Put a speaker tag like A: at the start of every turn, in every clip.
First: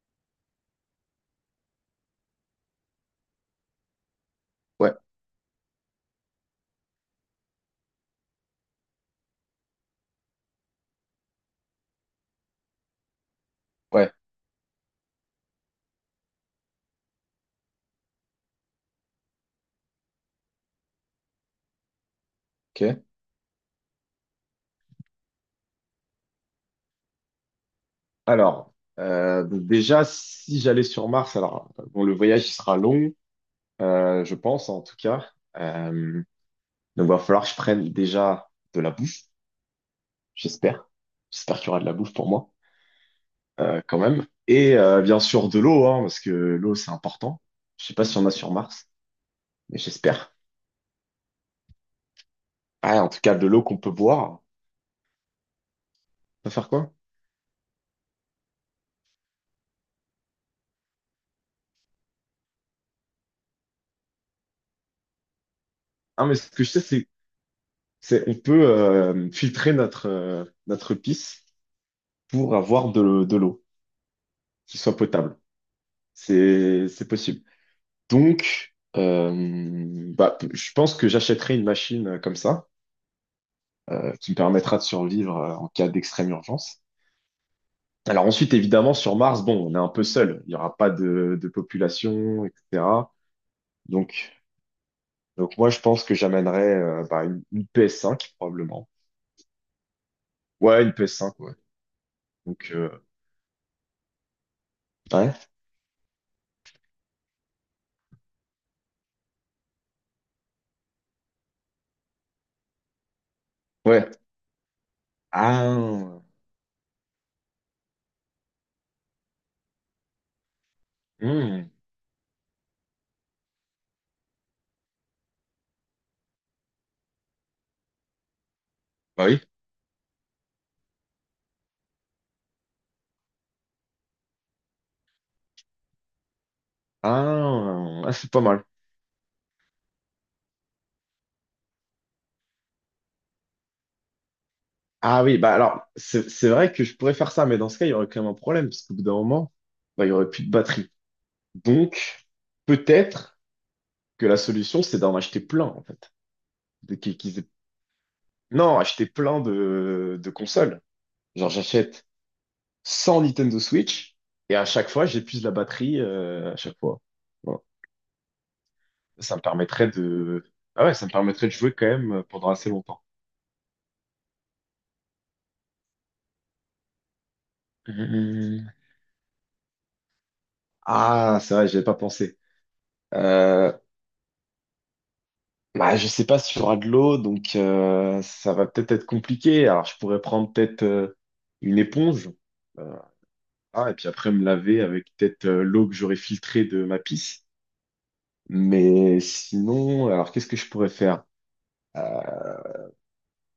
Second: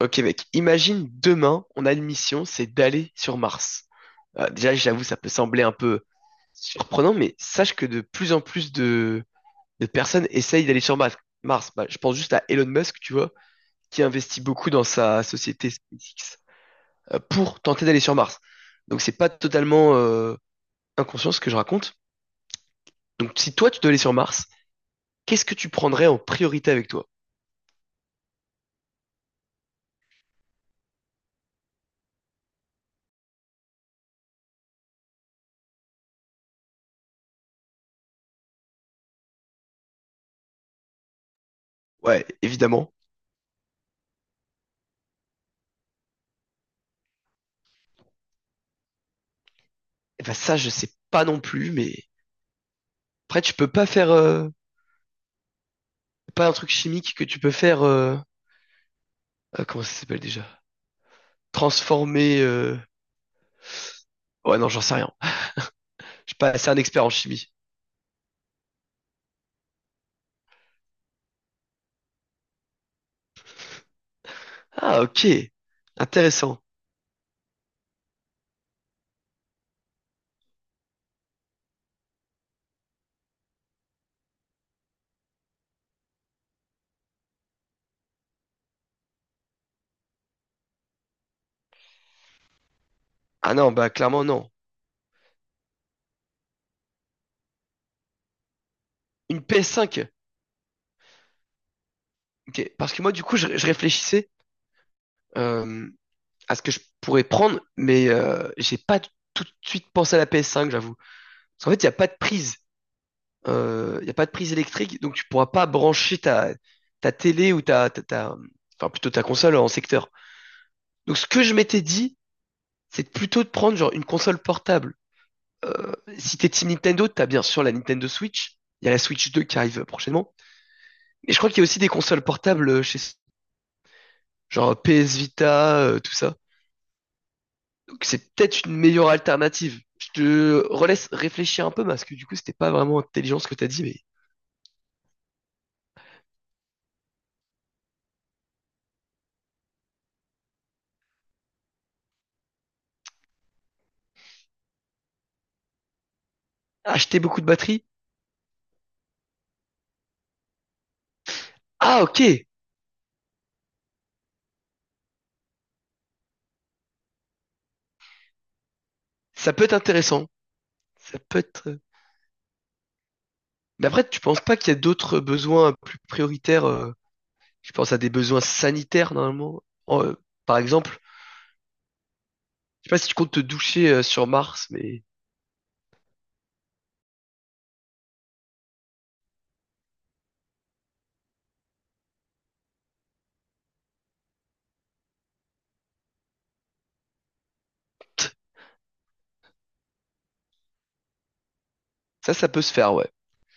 A: Ok mec, imagine demain, on a une mission, c'est d'aller sur Mars. Déjà,
B: Ouais,
A: j'avoue, ça peut sembler un peu surprenant, mais sache que de plus en plus de personnes essayent d'aller sur Mars. Mars. Bah, je pense juste à Elon Musk, tu vois, qui
B: ouais,
A: investit beaucoup dans sa société SpaceX pour tenter d'aller sur Mars. Donc c'est pas totalement inconscient ce que je raconte.
B: ok.
A: Donc si toi tu dois aller sur Mars, qu'est-ce que tu prendrais en priorité avec toi?
B: Alors, donc déjà, si j'allais sur Mars, bon, le voyage, il sera long, je pense, en tout cas. Euh, donc, va falloir que je prenne déjà de la bouffe, j'espère. J'espère qu'il y aura de la bouffe
A: Ouais,
B: pour moi,
A: évidemment.
B: quand même. Et bien sûr, de l'eau, hein, parce que l'eau, c'est important. Je sais pas si on a sur Mars, mais
A: Et bah
B: j'espère.
A: ça, je sais pas non plus, mais
B: Ah, en tout cas,
A: après
B: de
A: tu
B: l'eau
A: peux
B: qu'on
A: pas
B: peut
A: faire.
B: boire.
A: euh, C'est
B: On
A: pas
B: peut
A: un
B: faire
A: truc
B: quoi?
A: chimique que tu peux faire. Comment ça s'appelle déjà? Transformer. Ouais, non, j'en sais rien.
B: Ah,
A: Je
B: mais
A: suis
B: ce
A: pas
B: que
A: assez
B: je
A: un
B: sais,
A: expert
B: c'est,
A: en chimie.
B: c'est on peut filtrer notre, notre pisse pour avoir de l'eau qui soit
A: Ah,
B: potable.
A: ok. Intéressant.
B: C'est possible. Je pense que j'achèterai une machine comme ça, qui me permettra de survivre en cas d'extrême urgence. Alors ensuite, évidemment, sur Mars, bon, on est un peu seul. Il n'y aura pas de population, etc.
A: Ah non, bah clairement
B: Donc,
A: non.
B: donc moi, je pense que j'amènerai une PS5, probablement.
A: Une PS5.
B: Ouais, une PS5, ouais. Donc,
A: Ok.
B: euh,
A: Parce que moi, du coup, je réfléchissais
B: ouais,
A: euh, à ce que je pourrais prendre, mais j'ai pas tout de suite pensé à la PS5, j'avoue. Parce qu'en fait, il n'y a pas de prise. Il
B: ouais.
A: n'y a pas de prise électrique, donc tu pourras pas brancher
B: Ah,
A: ta télé ou enfin plutôt ta console en secteur. Donc ce que je
B: hmm,
A: m'étais dit, c'est plutôt de prendre genre une console portable. Euh, Si t'es Team Nintendo, t'as bien sûr la Nintendo Switch. Il y a la
B: bah
A: Switch
B: oui.
A: 2 qui arrive prochainement. Mais je crois qu'il y a aussi des consoles portables chez genre PS Vita, tout ça.
B: Ah,
A: Donc
B: ah, c'est
A: c'est
B: pas mal.
A: peut-être une meilleure alternative. Je te relaisse réfléchir un peu parce que du coup c'était pas vraiment intelligent ce que t'as dit, mais
B: Ah oui, bah alors, c'est vrai que je pourrais faire ça, mais dans ce cas, il y aurait quand même un problème, parce qu'au bout d'un moment, bah, il y aurait plus de batterie. Donc, peut-être que la solution, c'est d'en acheter plein, en fait. De, qu'ils-
A: acheter
B: qu'ils
A: beaucoup de
B: aient-
A: batteries.
B: Non, acheter plein de consoles. Genre,
A: Ah
B: j'achète
A: ok,
B: 100 Nintendo Switch, et à chaque fois, j'épuise la batterie, à chaque fois. Voilà. Ça me
A: ça peut être
B: permettrait
A: intéressant.
B: de... Ah ouais, ça me
A: Ça peut
B: permettrait de
A: être.
B: jouer quand même pendant assez longtemps.
A: Mais après, tu penses pas qu'il y a d'autres besoins plus prioritaires? Je pense
B: Hum,
A: à des
B: hum,
A: besoins
B: hum.
A: sanitaires normalement. En- euh, Par exemple,
B: Ah, c'est vrai, j'avais pas pensé.
A: sais pas si tu comptes te
B: Euh,
A: doucher sur Mars, mais
B: Bah, je sais pas s'il y aura de l'eau donc ça va peut-être être compliqué. Alors, je pourrais prendre peut-être une éponge, euh, ah, et puis après me laver avec peut-être l'eau que j'aurais filtrée de ma pisse. Mais sinon, alors qu'est-ce que je pourrais faire?
A: ça peut se faire, ouais.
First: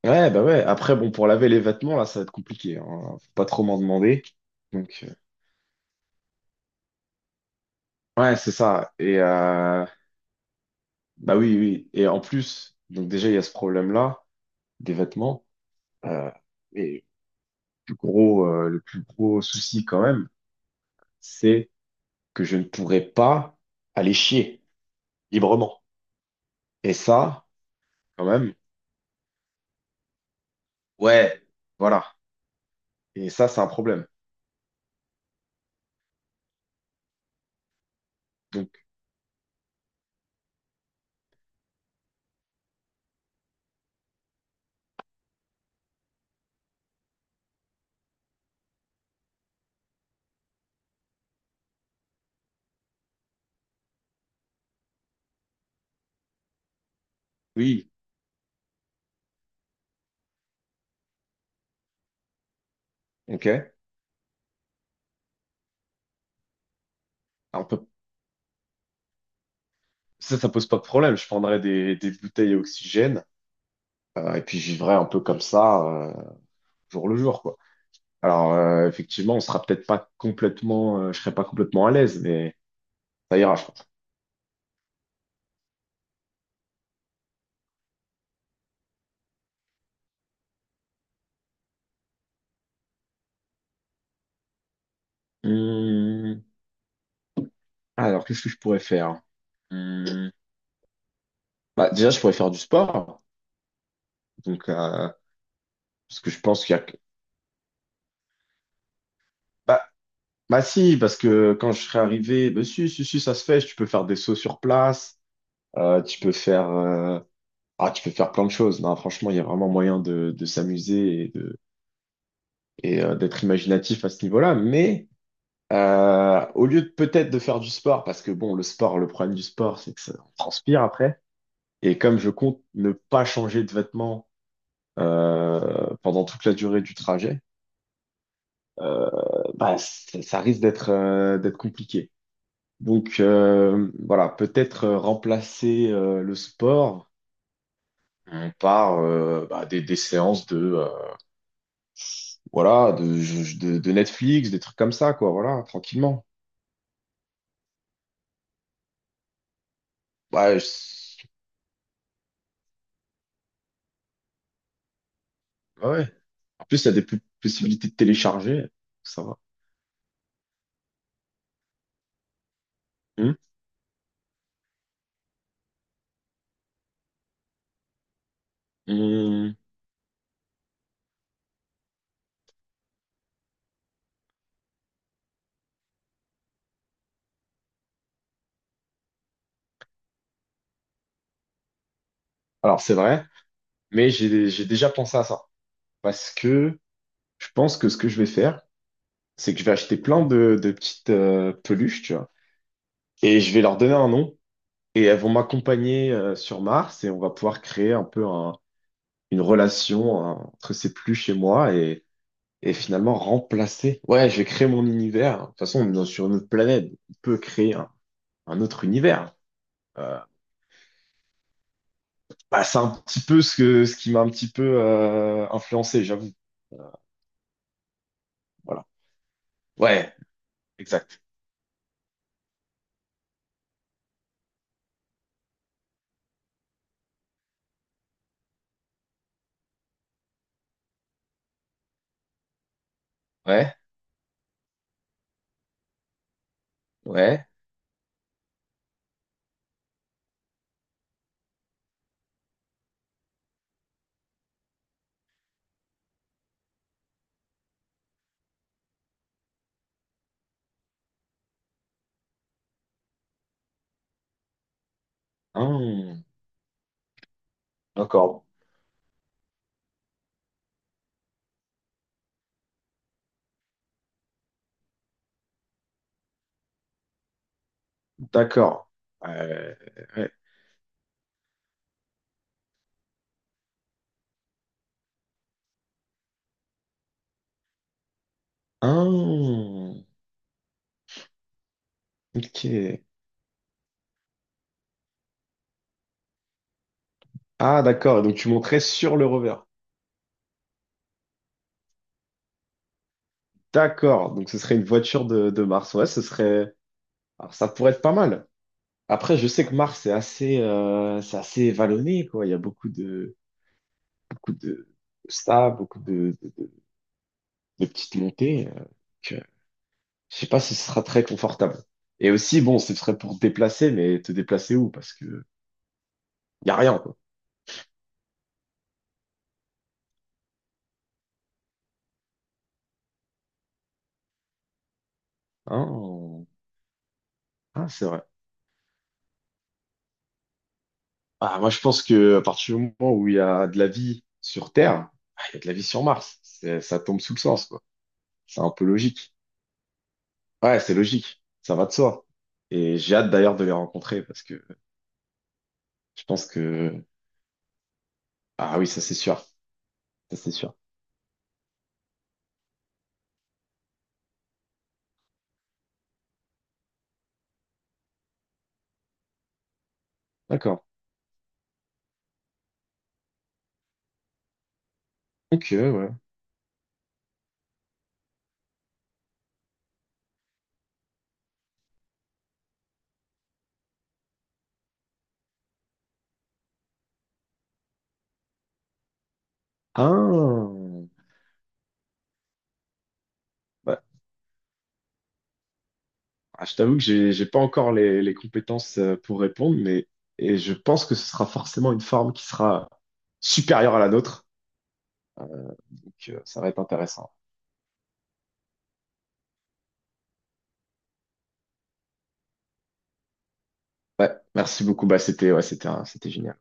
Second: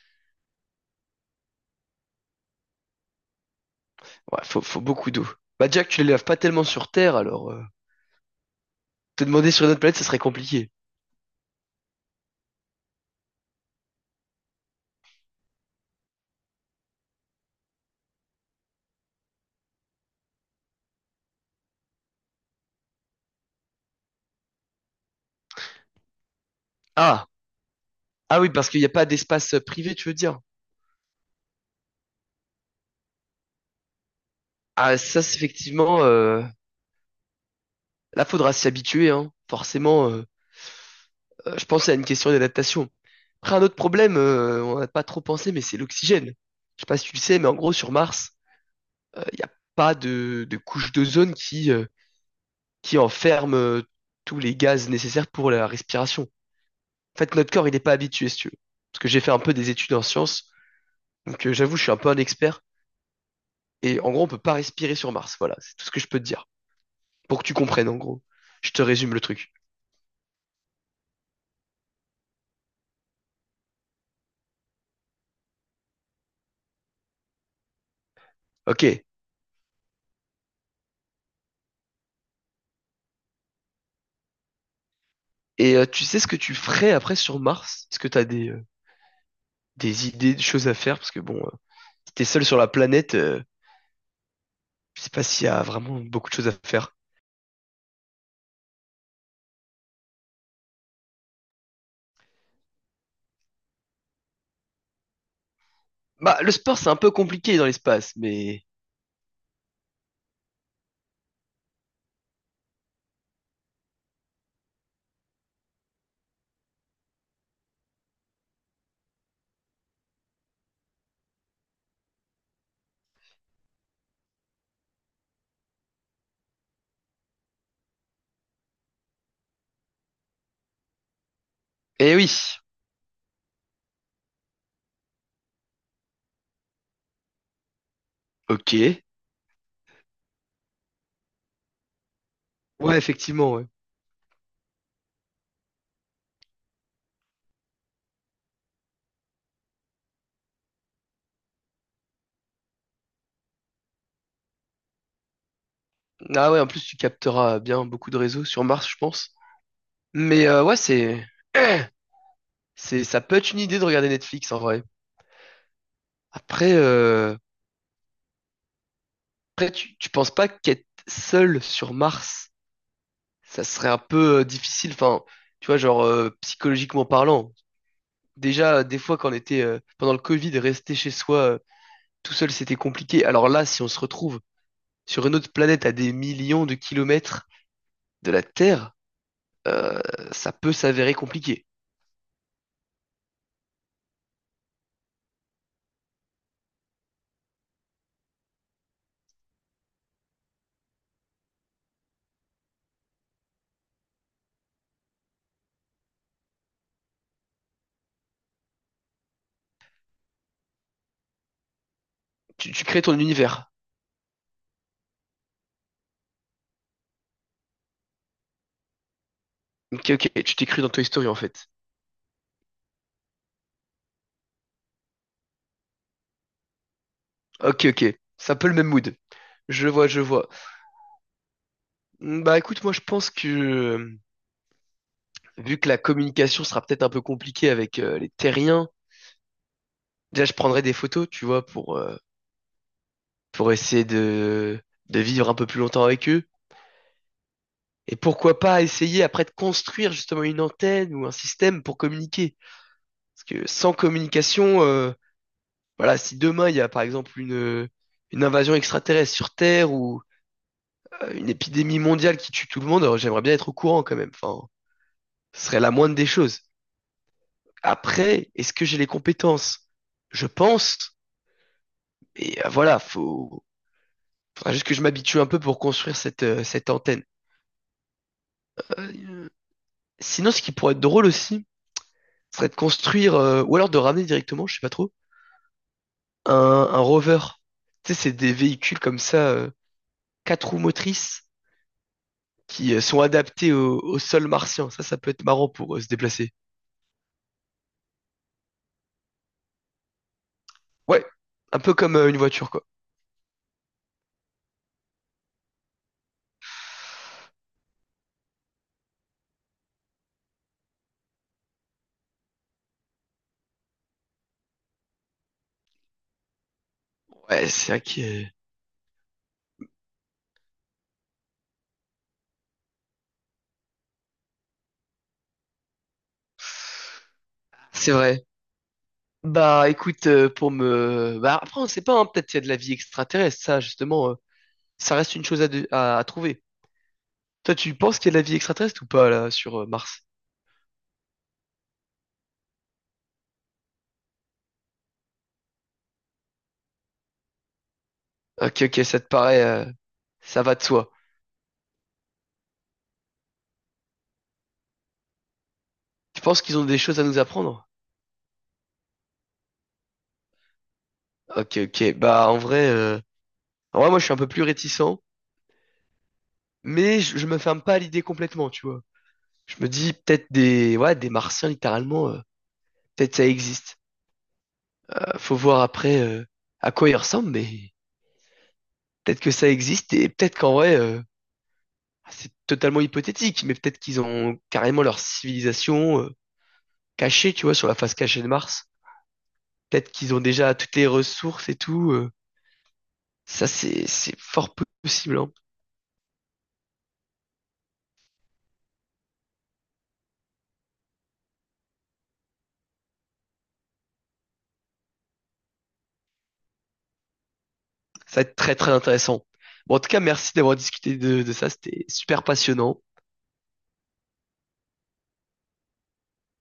B: Ouais, bah ouais. Après, bon, pour laver les vêtements, là, ça va être compliqué, hein. Faut pas trop m'en demander.
A: Ouais, faut
B: Donc,
A: beaucoup
B: euh,
A: d'eau. Bah, Jack, tu les laves pas tellement sur Terre, alors
B: ouais, c'est ça. Et
A: te demander sur une autre planète, ça serait compliqué.
B: bah oui, oui. Et en plus, donc déjà, il y a ce problème-là des vêtements. Euh, et le plus gros, le plus gros souci quand même, c'est que je ne pourrais pas aller chier librement. Et
A: Ah,
B: ça, quand
A: ah oui,
B: même,
A: parce qu'il n'y a pas d'espace privé, tu veux dire.
B: ouais, voilà. Et ça, c'est un problème.
A: Ah, ça, c'est effectivement, là, faudra s'y
B: Donc,
A: habituer, hein. Forcément, je pense à une question d'adaptation. Après, un autre problème, on n'a pas trop pensé, mais c'est l'oxygène. Je sais pas si tu le sais, mais en gros, sur Mars, il n'y a pas de couche d'ozone qui qui enferme tous les gaz nécessaires pour la respiration. En fait, notre corps, il n'est
B: oui,
A: pas habitué, si tu veux. Parce que j'ai fait un peu des études en sciences, donc j'avoue, je suis un peu un expert.
B: ok.
A: Et en gros, on peut pas respirer sur Mars. Voilà, c'est tout ce que je peux te dire. Pour que tu
B: On peut...
A: comprennes, en gros. Je te résume le truc.
B: Ça pose pas de problème. Je prendrais des bouteilles à oxygène et puis je vivrais un peu comme ça, jour le jour, quoi.
A: Ok.
B: Effectivement, on sera peut-être pas complètement, je serai pas complètement à l'aise, mais ça ira, je pense.
A: Et tu sais ce que tu ferais après sur Mars? Est-ce que t'as des idées, des choses à faire? Parce que bon, si t'es seul sur la planète, je sais pas s'il y a vraiment beaucoup de
B: Hum.
A: choses à faire.
B: Alors, qu'est-ce que je pourrais faire? Hum. Bah, déjà, je pourrais faire du sport. Donc, euh, Parce que
A: Bah,
B: je
A: le
B: pense qu'il
A: sport,
B: y a...
A: c'est un peu compliqué dans l'espace, mais...
B: Bah si, parce que quand je serai arrivé, bah si, si, si, ça se fait, tu peux faire des sauts sur place, tu peux faire ah, tu peux faire plein de choses. Non, franchement, il y a vraiment moyen de s'amuser et de et d'être imaginatif à ce niveau-là. Mais au lieu de peut-être de faire du sport, parce que bon, le sport, le problème du sport, c'est que ça on transpire après. Et
A: Eh
B: comme je
A: oui.
B: compte ne pas changer de vêtements pendant toute la durée du trajet,
A: Ok.
B: euh, bah, ça risque d'être compliqué.
A: Ouais, effectivement, ouais.
B: Voilà, peut-être remplacer le sport par des séances de voilà de Netflix, des trucs comme ça quoi, voilà, tranquillement.
A: Ah ouais, en plus, tu capteras bien beaucoup de réseaux sur Mars, je pense. Mais
B: Ouais,
A: euh, ouais,
B: je-
A: c'est, c'est, ça peut être une idée de regarder Netflix en vrai.
B: ouais, ouais. En
A: Après,
B: plus, il y a des p-
A: euh,
B: possibilités de télécharger, ça va.
A: après tu penses pas qu'être seul sur Mars,
B: Hum,
A: ça serait un peu difficile, enfin, tu vois, genre psychologiquement parlant. Déjà, des fois, quand on
B: hum.
A: était pendant le Covid, rester chez soi tout seul, c'était compliqué. Alors là, si on se retrouve sur une autre planète à des millions de kilomètres de la Terre, ça peut s'avérer compliqué.
B: Alors c'est vrai, mais j'ai déjà pensé à ça parce que je pense que ce que je vais faire, c'est que je vais acheter plein de petites peluches, tu vois, et je vais leur donner un nom, et elles vont m'accompagner sur Mars et on va pouvoir créer un peu une relation hein, entre ces pluches et moi et
A: Tu crées
B: finalement
A: ton univers.
B: remplacer. Ouais, je vais créer mon univers. De toute façon, sur une autre planète. On peut créer un autre univers.
A: Ok,
B: Euh,
A: ok, tu t'es cru dans Toy Story en fait.
B: Bah, c'est un petit peu ce que, ce qui m'a un petit peu influencé, j'avoue.
A: Ok, ok. C'est un peu le
B: Voilà.
A: même mood. Je vois,
B: Ouais,
A: je vois.
B: exact.
A: Mm, bah écoute, moi je pense que vu que la communication sera peut-être un peu compliquée avec les terriens, déjà je prendrai des photos, tu vois, pour
B: Ouais,
A: essayer de vivre un peu plus longtemps avec eux.
B: ouais.
A: Et pourquoi pas essayer après de construire justement une antenne ou un système pour communiquer. Parce que sans communication, voilà, si demain il y a par exemple une invasion extraterrestre sur Terre ou une épidémie mondiale qui tue tout le monde, alors j'aimerais bien être au courant quand même. Enfin, ce serait la moindre
B: Hum,
A: des choses.
B: d'accord,
A: Après, est-ce que j'ai les compétences? Je pense, mais voilà, faut... faudra juste que je m'habitue un peu pour construire cette antenne.
B: d'accord.
A: Euh,
B: Euh, ouais.
A: Sinon, ce qui pourrait être drôle aussi, ce serait de construire, ou alors de ramener directement, je sais pas trop, un, un rover. Tu sais, c'est des véhicules comme ça,
B: Hum,
A: quatre roues motrices, qui
B: ok.
A: euh, sont adaptés au sol martien. Ça peut être marrant pour se déplacer.
B: Ah, d'accord. Et donc, tu montrais sur le rover.
A: Ouais, un peu comme une voiture, quoi.
B: D'accord, donc ce serait une voiture de Mars. Ouais, ce serait. Alors, ça pourrait être pas mal. Après, je sais que Mars, c'est assez vallonné, quoi. Il y a beaucoup de stars, beaucoup
A: Ouais,
B: de
A: c'est vrai
B: petites
A: que...
B: montées. Que je sais pas si ce sera très confortable. Et aussi, bon, ce serait pour te déplacer, mais te déplacer où? Parce que y a rien, quoi.
A: C'est vrai. Bah écoute, pour me... Bah après, on sait pas, hein, peut-être qu'il y a de la vie extraterrestre, ça justement, ça reste une chose
B: Hein,
A: à
B: on-
A: trouver. Toi,
B: hein,
A: tu
B: c'est
A: penses
B: vrai.
A: qu'il y a de la vie extraterrestre ou pas là sur Mars?
B: Ah, moi, je pense que à partir du moment où il y a de la vie sur Terre, ah, il y a de la vie sur Mars. Ça tombe sous le sens, quoi. C'est un
A: Ok,
B: peu
A: ok, ça te
B: logique.
A: paraît, ça va
B: Ouais,
A: de
B: c'est
A: soi.
B: logique, ça va de soi. Et j'ai hâte d'ailleurs de les rencontrer parce que je
A: Tu
B: pense
A: penses qu'ils ont des
B: que...
A: choses à nous apprendre?
B: Ah oui, ça c'est sûr, ça c'est sûr.
A: Ok, ok, bah en vrai, moi je suis un peu plus réticent, mais je me ferme pas à l'idée complètement, tu vois. Je me dis peut-être
B: D'accord.
A: des, ouais, des Martiens littéralement, peut-être ça existe. Faut
B: Ok,
A: voir
B: ouais.
A: après à quoi ils ressemblent, mais peut-être que ça existe et peut-être qu'en vrai... C'est totalement hypothétique, mais peut-être qu'ils ont carrément leur civilisation cachée, tu vois, sur la face cachée de Mars. Peut-être qu'ils ont déjà
B: Ah,
A: toutes les ressources et tout. Ça,
B: bah,
A: c'est fort possible, hein.
B: je t'avoue que j'ai pas encore les compétences pour répondre, mais et je pense que ce sera forcément une forme qui sera supérieure à la nôtre. Ça va être intéressant.
A: Ça va être très très intéressant. Bon, en tout cas, merci d'avoir discuté de ça. C'était super passionnant.
B: Ouais, merci beaucoup. Bah, c'était ouais, c'était c'était génial.